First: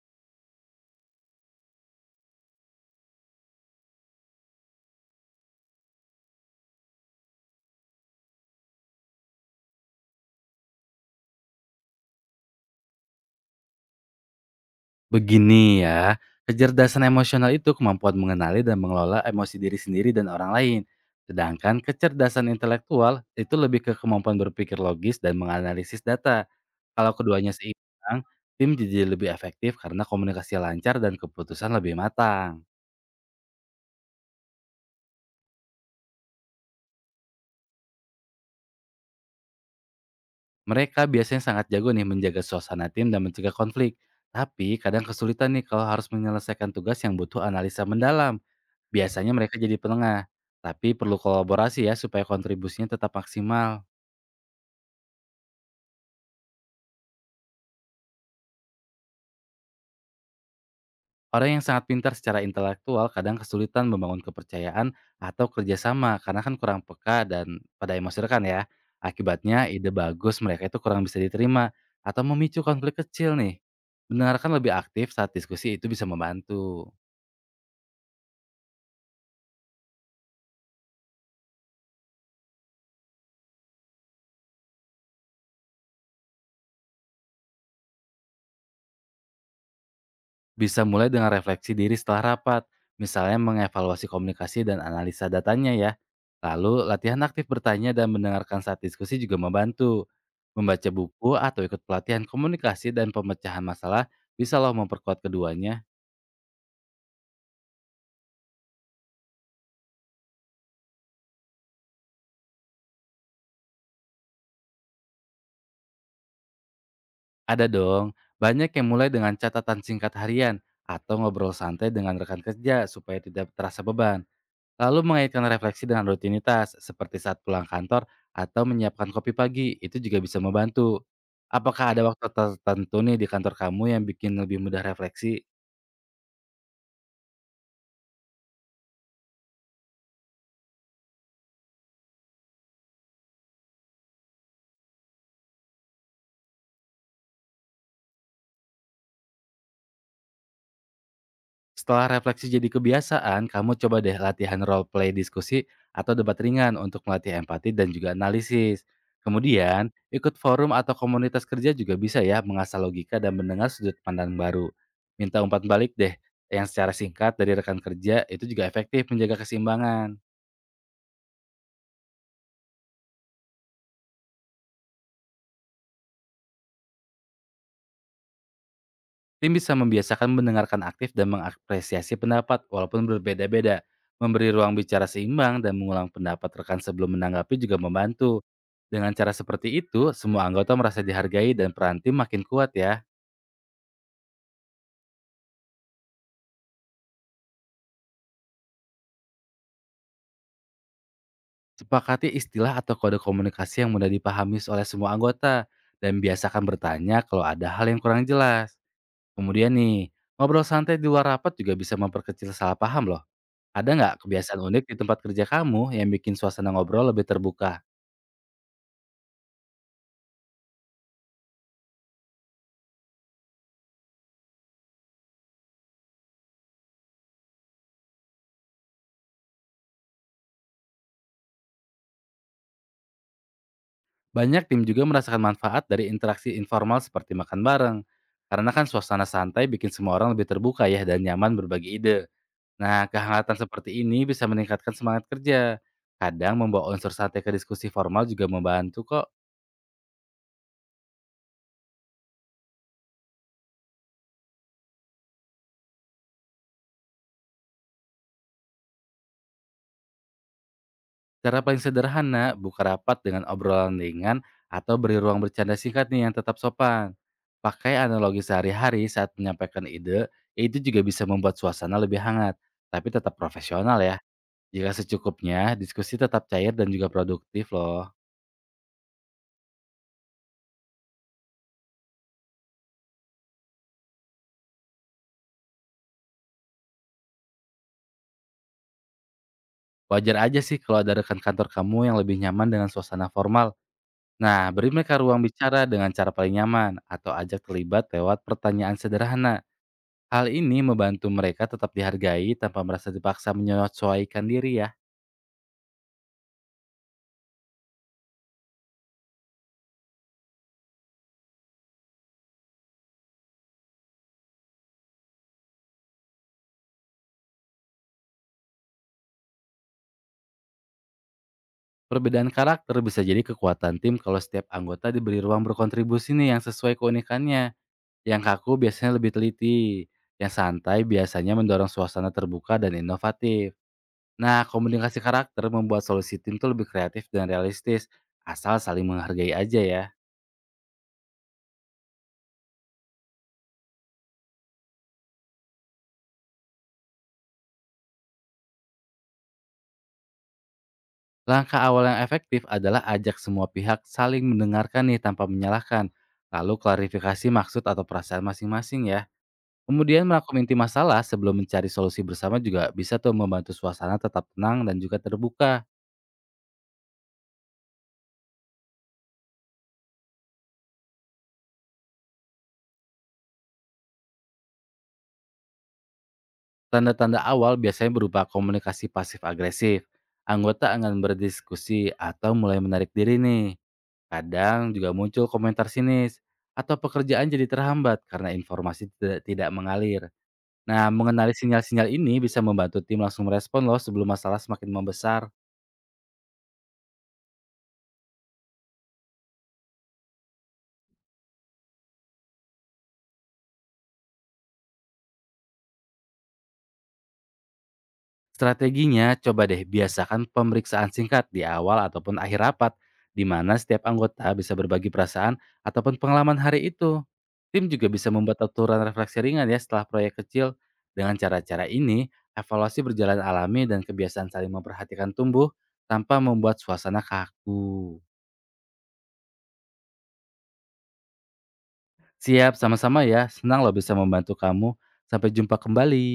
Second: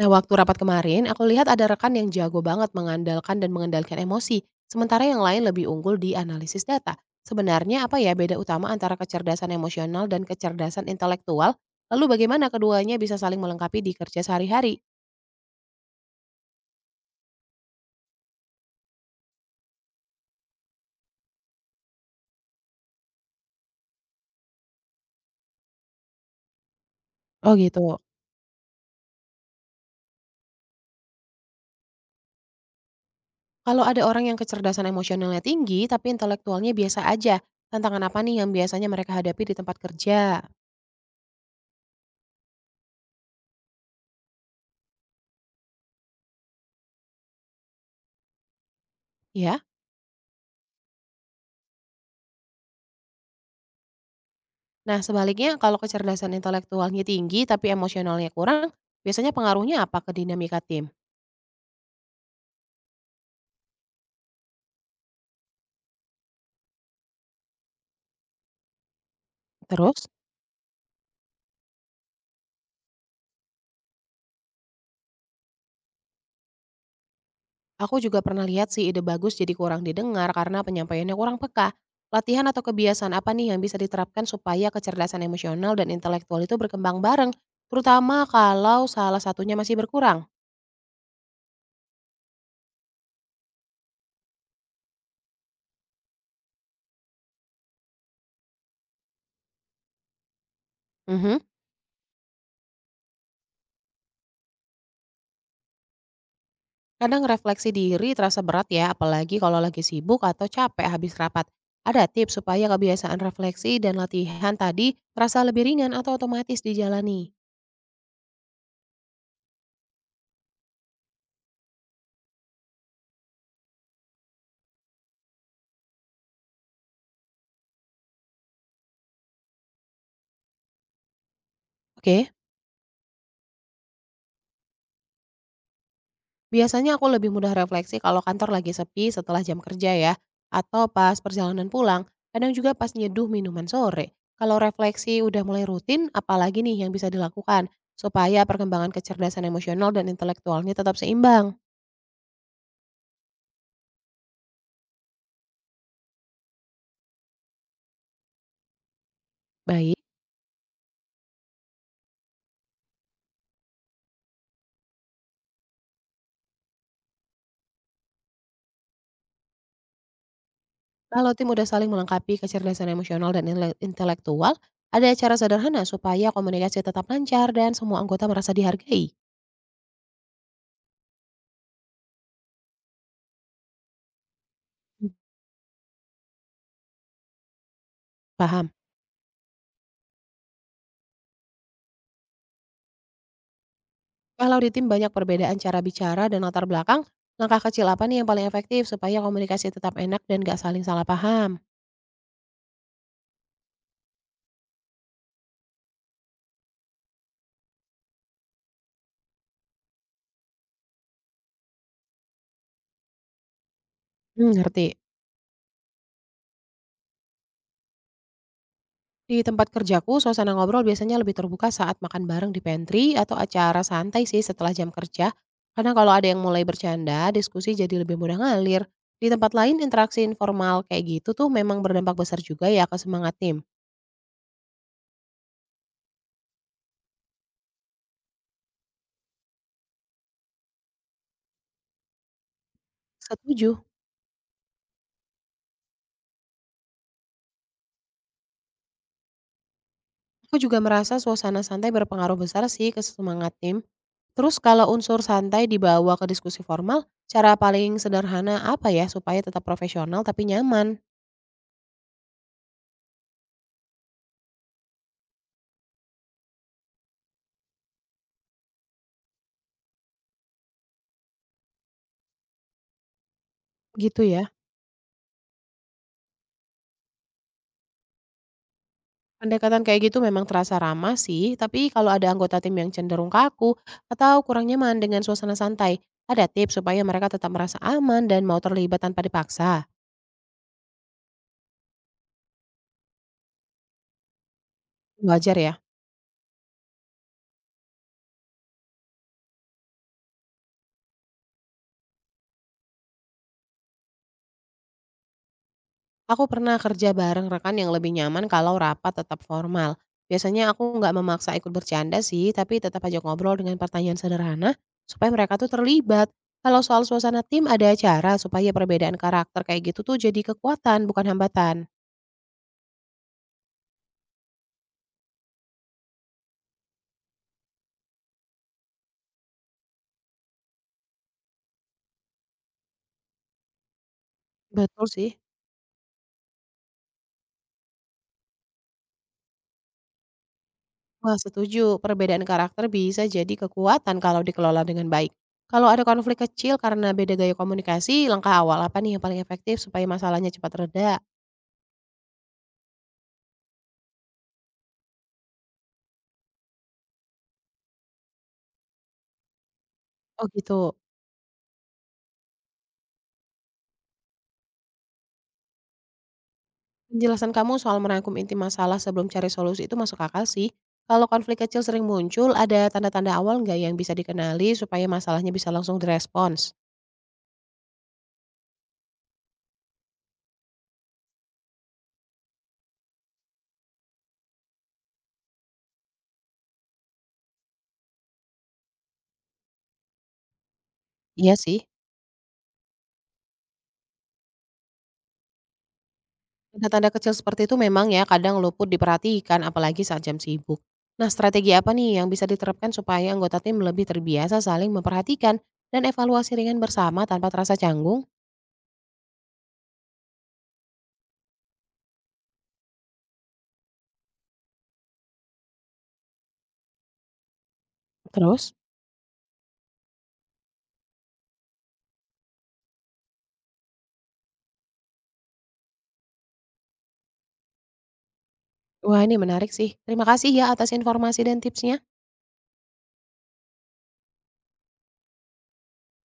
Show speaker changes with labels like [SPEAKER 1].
[SPEAKER 1] Nah, waktu rapat kemarin, aku lihat ada rekan yang jago banget mengandalkan dan mengendalikan emosi, sementara yang lain lebih unggul di analisis data. Sebenarnya apa ya beda utama antara kecerdasan emosional dan kecerdasan intelektual? Lalu bagaimana keduanya bisa saling melengkapi di kerja sehari-hari?
[SPEAKER 2] Begini ya, kecerdasan emosional itu kemampuan mengenali dan mengelola emosi diri sendiri dan orang lain. Sedangkan kecerdasan intelektual itu lebih ke kemampuan berpikir logis dan menganalisis data. Kalau
[SPEAKER 1] Oh
[SPEAKER 2] keduanya
[SPEAKER 1] gitu.
[SPEAKER 2] seimbang, tim jadi lebih efektif karena komunikasi lancar dan keputusan lebih matang.
[SPEAKER 1] Kalau ada orang yang kecerdasan emosionalnya tinggi tapi intelektualnya biasa aja, tantangan apa nih yang biasanya mereka hadapi di tempat kerja?
[SPEAKER 2] Mereka biasanya sangat jago nih menjaga suasana tim dan mencegah konflik. Tapi kadang kesulitan nih kalau harus menyelesaikan tugas yang butuh analisa mendalam. Biasanya mereka
[SPEAKER 1] Ya.
[SPEAKER 2] jadi penengah, tapi perlu kolaborasi ya supaya kontribusinya tetap maksimal.
[SPEAKER 1] Nah, sebaliknya kalau kecerdasan intelektualnya tinggi tapi emosionalnya kurang, biasanya pengaruhnya apa ke dinamika tim?
[SPEAKER 2] Orang yang sangat pintar secara intelektual kadang kesulitan membangun kepercayaan atau kerjasama karena kan kurang peka dan pada emosi rekan ya. Akibatnya ide
[SPEAKER 1] Terus?
[SPEAKER 2] bagus mereka itu kurang bisa diterima atau memicu konflik kecil nih. Mendengarkan lebih aktif saat diskusi itu bisa membantu.
[SPEAKER 1] Aku juga pernah lihat sih ide bagus jadi kurang didengar karena penyampaiannya kurang peka. Latihan atau kebiasaan apa nih yang bisa diterapkan supaya kecerdasan emosional dan intelektual itu berkembang bareng, terutama kalau salah satunya masih berkurang?
[SPEAKER 2] Bisa mulai dengan refleksi diri setelah rapat, misalnya mengevaluasi komunikasi dan analisa datanya ya. Lalu, latihan aktif bertanya dan mendengarkan saat diskusi juga membantu. Membaca buku
[SPEAKER 1] Mhm.
[SPEAKER 2] atau ikut pelatihan komunikasi dan pemecahan masalah bisa loh memperkuat keduanya.
[SPEAKER 1] Kadang refleksi diri terasa berat ya, apalagi kalau lagi sibuk atau capek habis rapat. Ada tips supaya kebiasaan refleksi dan latihan tadi terasa lebih ringan atau otomatis dijalani?
[SPEAKER 2] Ada dong, banyak yang mulai dengan catatan singkat harian atau ngobrol santai dengan rekan kerja supaya tidak terasa beban. Lalu mengaitkan refleksi dengan rutinitas, seperti saat pulang kantor atau menyiapkan kopi pagi, itu juga bisa membantu. Apakah ada waktu
[SPEAKER 1] Oke.
[SPEAKER 2] tertentu nih di kantor kamu yang bikin lebih mudah refleksi?
[SPEAKER 1] Biasanya aku lebih mudah refleksi kalau kantor lagi sepi setelah jam kerja ya, atau pas perjalanan pulang, kadang juga pas nyeduh minuman sore. Kalau refleksi udah mulai rutin, apalagi nih yang bisa dilakukan supaya perkembangan kecerdasan emosional dan intelektualnya tetap seimbang.
[SPEAKER 2] Setelah refleksi jadi kebiasaan, kamu coba deh latihan role play diskusi atau debat ringan untuk melatih empati dan juga analisis. Kemudian,
[SPEAKER 1] Baik,
[SPEAKER 2] ikut forum atau komunitas kerja juga bisa ya mengasah logika dan mendengar sudut pandang baru. Minta umpan balik deh yang secara singkat dari rekan kerja itu juga efektif menjaga keseimbangan.
[SPEAKER 1] kalau tim udah saling melengkapi kecerdasan emosional dan intelektual, ada cara sederhana supaya komunikasi tetap lancar dan semua anggota merasa dihargai.
[SPEAKER 2] Tim bisa membiasakan mendengarkan aktif dan mengapresiasi pendapat walaupun berbeda-beda. Memberi ruang bicara
[SPEAKER 1] Hmm,
[SPEAKER 2] seimbang dan mengulang pendapat rekan sebelum menanggapi juga membantu.
[SPEAKER 1] Paham?
[SPEAKER 2] Dengan cara seperti itu, semua anggota merasa dihargai dan peran tim makin kuat ya.
[SPEAKER 1] Kalau di tim banyak perbedaan cara bicara dan latar belakang, langkah kecil apa nih yang paling efektif supaya komunikasi tetap enak dan gak saling salah paham?
[SPEAKER 2] Sepakati istilah atau kode komunikasi yang mudah dipahami oleh semua anggota dan biasakan bertanya kalau ada hal yang kurang jelas. Kemudian nih, ngobrol santai di luar rapat juga bisa memperkecil salah paham loh. Ada nggak
[SPEAKER 1] Hmm,
[SPEAKER 2] kebiasaan unik
[SPEAKER 1] ngerti.
[SPEAKER 2] di tempat kerja kamu yang bikin suasana ngobrol lebih terbuka?
[SPEAKER 1] Di tempat kerjaku, suasana ngobrol biasanya lebih terbuka saat makan bareng di pantry atau acara santai sih setelah jam kerja. Karena kalau ada yang mulai bercanda, diskusi jadi lebih mudah ngalir. Di tempat lain, interaksi informal kayak gitu tuh memang berdampak besar juga ya ke semangat tim.
[SPEAKER 2] Banyak tim juga merasakan manfaat dari interaksi informal seperti makan bareng. Karena kan suasana santai bikin semua orang lebih terbuka ya dan nyaman berbagi ide. Nah, kehangatan
[SPEAKER 1] Setuju.
[SPEAKER 2] seperti ini bisa meningkatkan semangat kerja. Kadang membawa unsur santai ke diskusi formal juga membantu kok.
[SPEAKER 1] Aku juga merasa suasana santai berpengaruh besar sih ke semangat tim. Terus kalau unsur santai dibawa ke diskusi formal, cara paling sederhana apa ya supaya tetap profesional tapi nyaman?
[SPEAKER 2] Cara paling sederhana, buka rapat dengan obrolan ringan atau beri ruang bercanda singkat nih yang tetap sopan. Pakai analogi sehari-hari saat menyampaikan ide, itu juga bisa membuat suasana lebih hangat, tapi tetap profesional ya.
[SPEAKER 1] Gitu ya.
[SPEAKER 2] Jika secukupnya, diskusi tetap cair dan juga produktif loh.
[SPEAKER 1] Pendekatan kayak gitu memang terasa ramah sih, tapi kalau ada anggota tim yang cenderung kaku atau kurang nyaman dengan suasana santai, ada tips supaya mereka tetap merasa aman dan mau terlibat tanpa dipaksa.
[SPEAKER 2] Wajar aja sih kalau ada rekan kantor kamu yang lebih nyaman dengan suasana formal. Nah, beri mereka ruang
[SPEAKER 1] Wajar ya?
[SPEAKER 2] bicara dengan cara paling nyaman atau ajak terlibat lewat pertanyaan sederhana. Hal ini membantu mereka tetap dihargai tanpa merasa dipaksa menyesuaikan diri ya.
[SPEAKER 1] Aku pernah kerja bareng rekan yang lebih nyaman kalau rapat tetap formal. Biasanya aku nggak memaksa ikut bercanda sih, tapi tetap ajak ngobrol dengan pertanyaan sederhana supaya mereka tuh terlibat. Kalau soal suasana tim ada cara supaya perbedaan karakter kayak gitu tuh jadi kekuatan bukan hambatan.
[SPEAKER 2] Perbedaan karakter bisa jadi kekuatan tim kalau setiap anggota diberi ruang berkontribusi nih yang sesuai keunikannya. Yang kaku biasanya lebih teliti, yang santai biasanya mendorong suasana terbuka dan inovatif. Nah,
[SPEAKER 1] Betul
[SPEAKER 2] komunikasi
[SPEAKER 1] sih.
[SPEAKER 2] karakter membuat solusi tim tuh lebih kreatif dan realistis, asal saling menghargai aja ya.
[SPEAKER 1] Wah setuju, perbedaan karakter bisa jadi kekuatan kalau dikelola dengan baik. Kalau ada konflik kecil karena beda gaya komunikasi, langkah awal apa nih yang paling efektif supaya masalahnya cepat reda?
[SPEAKER 2] Langkah awal yang efektif adalah ajak semua pihak saling mendengarkan nih tanpa menyalahkan, lalu klarifikasi maksud atau perasaan masing-masing ya. Kemudian
[SPEAKER 1] Oh
[SPEAKER 2] merangkum inti
[SPEAKER 1] gitu.
[SPEAKER 2] masalah sebelum mencari solusi bersama juga bisa tuh membantu suasana tetap tenang dan juga terbuka.
[SPEAKER 1] Penjelasan kamu soal merangkum inti masalah sebelum cari solusi itu masuk akal sih. Kalau konflik kecil sering muncul, ada tanda-tanda awal nggak yang bisa dikenali supaya masalahnya bisa langsung direspons?
[SPEAKER 2] Tanda-tanda awal biasanya berupa komunikasi pasif agresif, anggota enggan berdiskusi atau mulai menarik diri nih. Kadang juga muncul komentar sinis atau pekerjaan jadi terhambat karena informasi tidak mengalir. Nah,
[SPEAKER 1] Iya
[SPEAKER 2] mengenali
[SPEAKER 1] sih,
[SPEAKER 2] sinyal-sinyal ini bisa membantu tim langsung merespon loh sebelum masalah semakin membesar.
[SPEAKER 1] tanda-tanda kecil seperti itu memang ya kadang luput diperhatikan apalagi saat jam sibuk. Nah, strategi apa nih yang bisa diterapkan supaya anggota tim lebih terbiasa saling memperhatikan dan evaluasi ringan bersama tanpa terasa canggung?
[SPEAKER 2] Strateginya, coba deh biasakan pemeriksaan singkat di awal ataupun akhir rapat, di mana setiap anggota bisa berbagi perasaan ataupun pengalaman hari itu. Tim juga bisa membuat
[SPEAKER 1] Terus?
[SPEAKER 2] aturan refleksi ringan ya setelah proyek kecil. Dengan cara-cara ini, evaluasi berjalan alami dan kebiasaan saling memperhatikan tumbuh tanpa membuat suasana kaku.
[SPEAKER 1] Wah ini menarik sih. Terima kasih ya atas informasi dan tipsnya.
[SPEAKER 2] Siap, sama-sama ya. Senang loh bisa membantu kamu. Sampai jumpa kembali.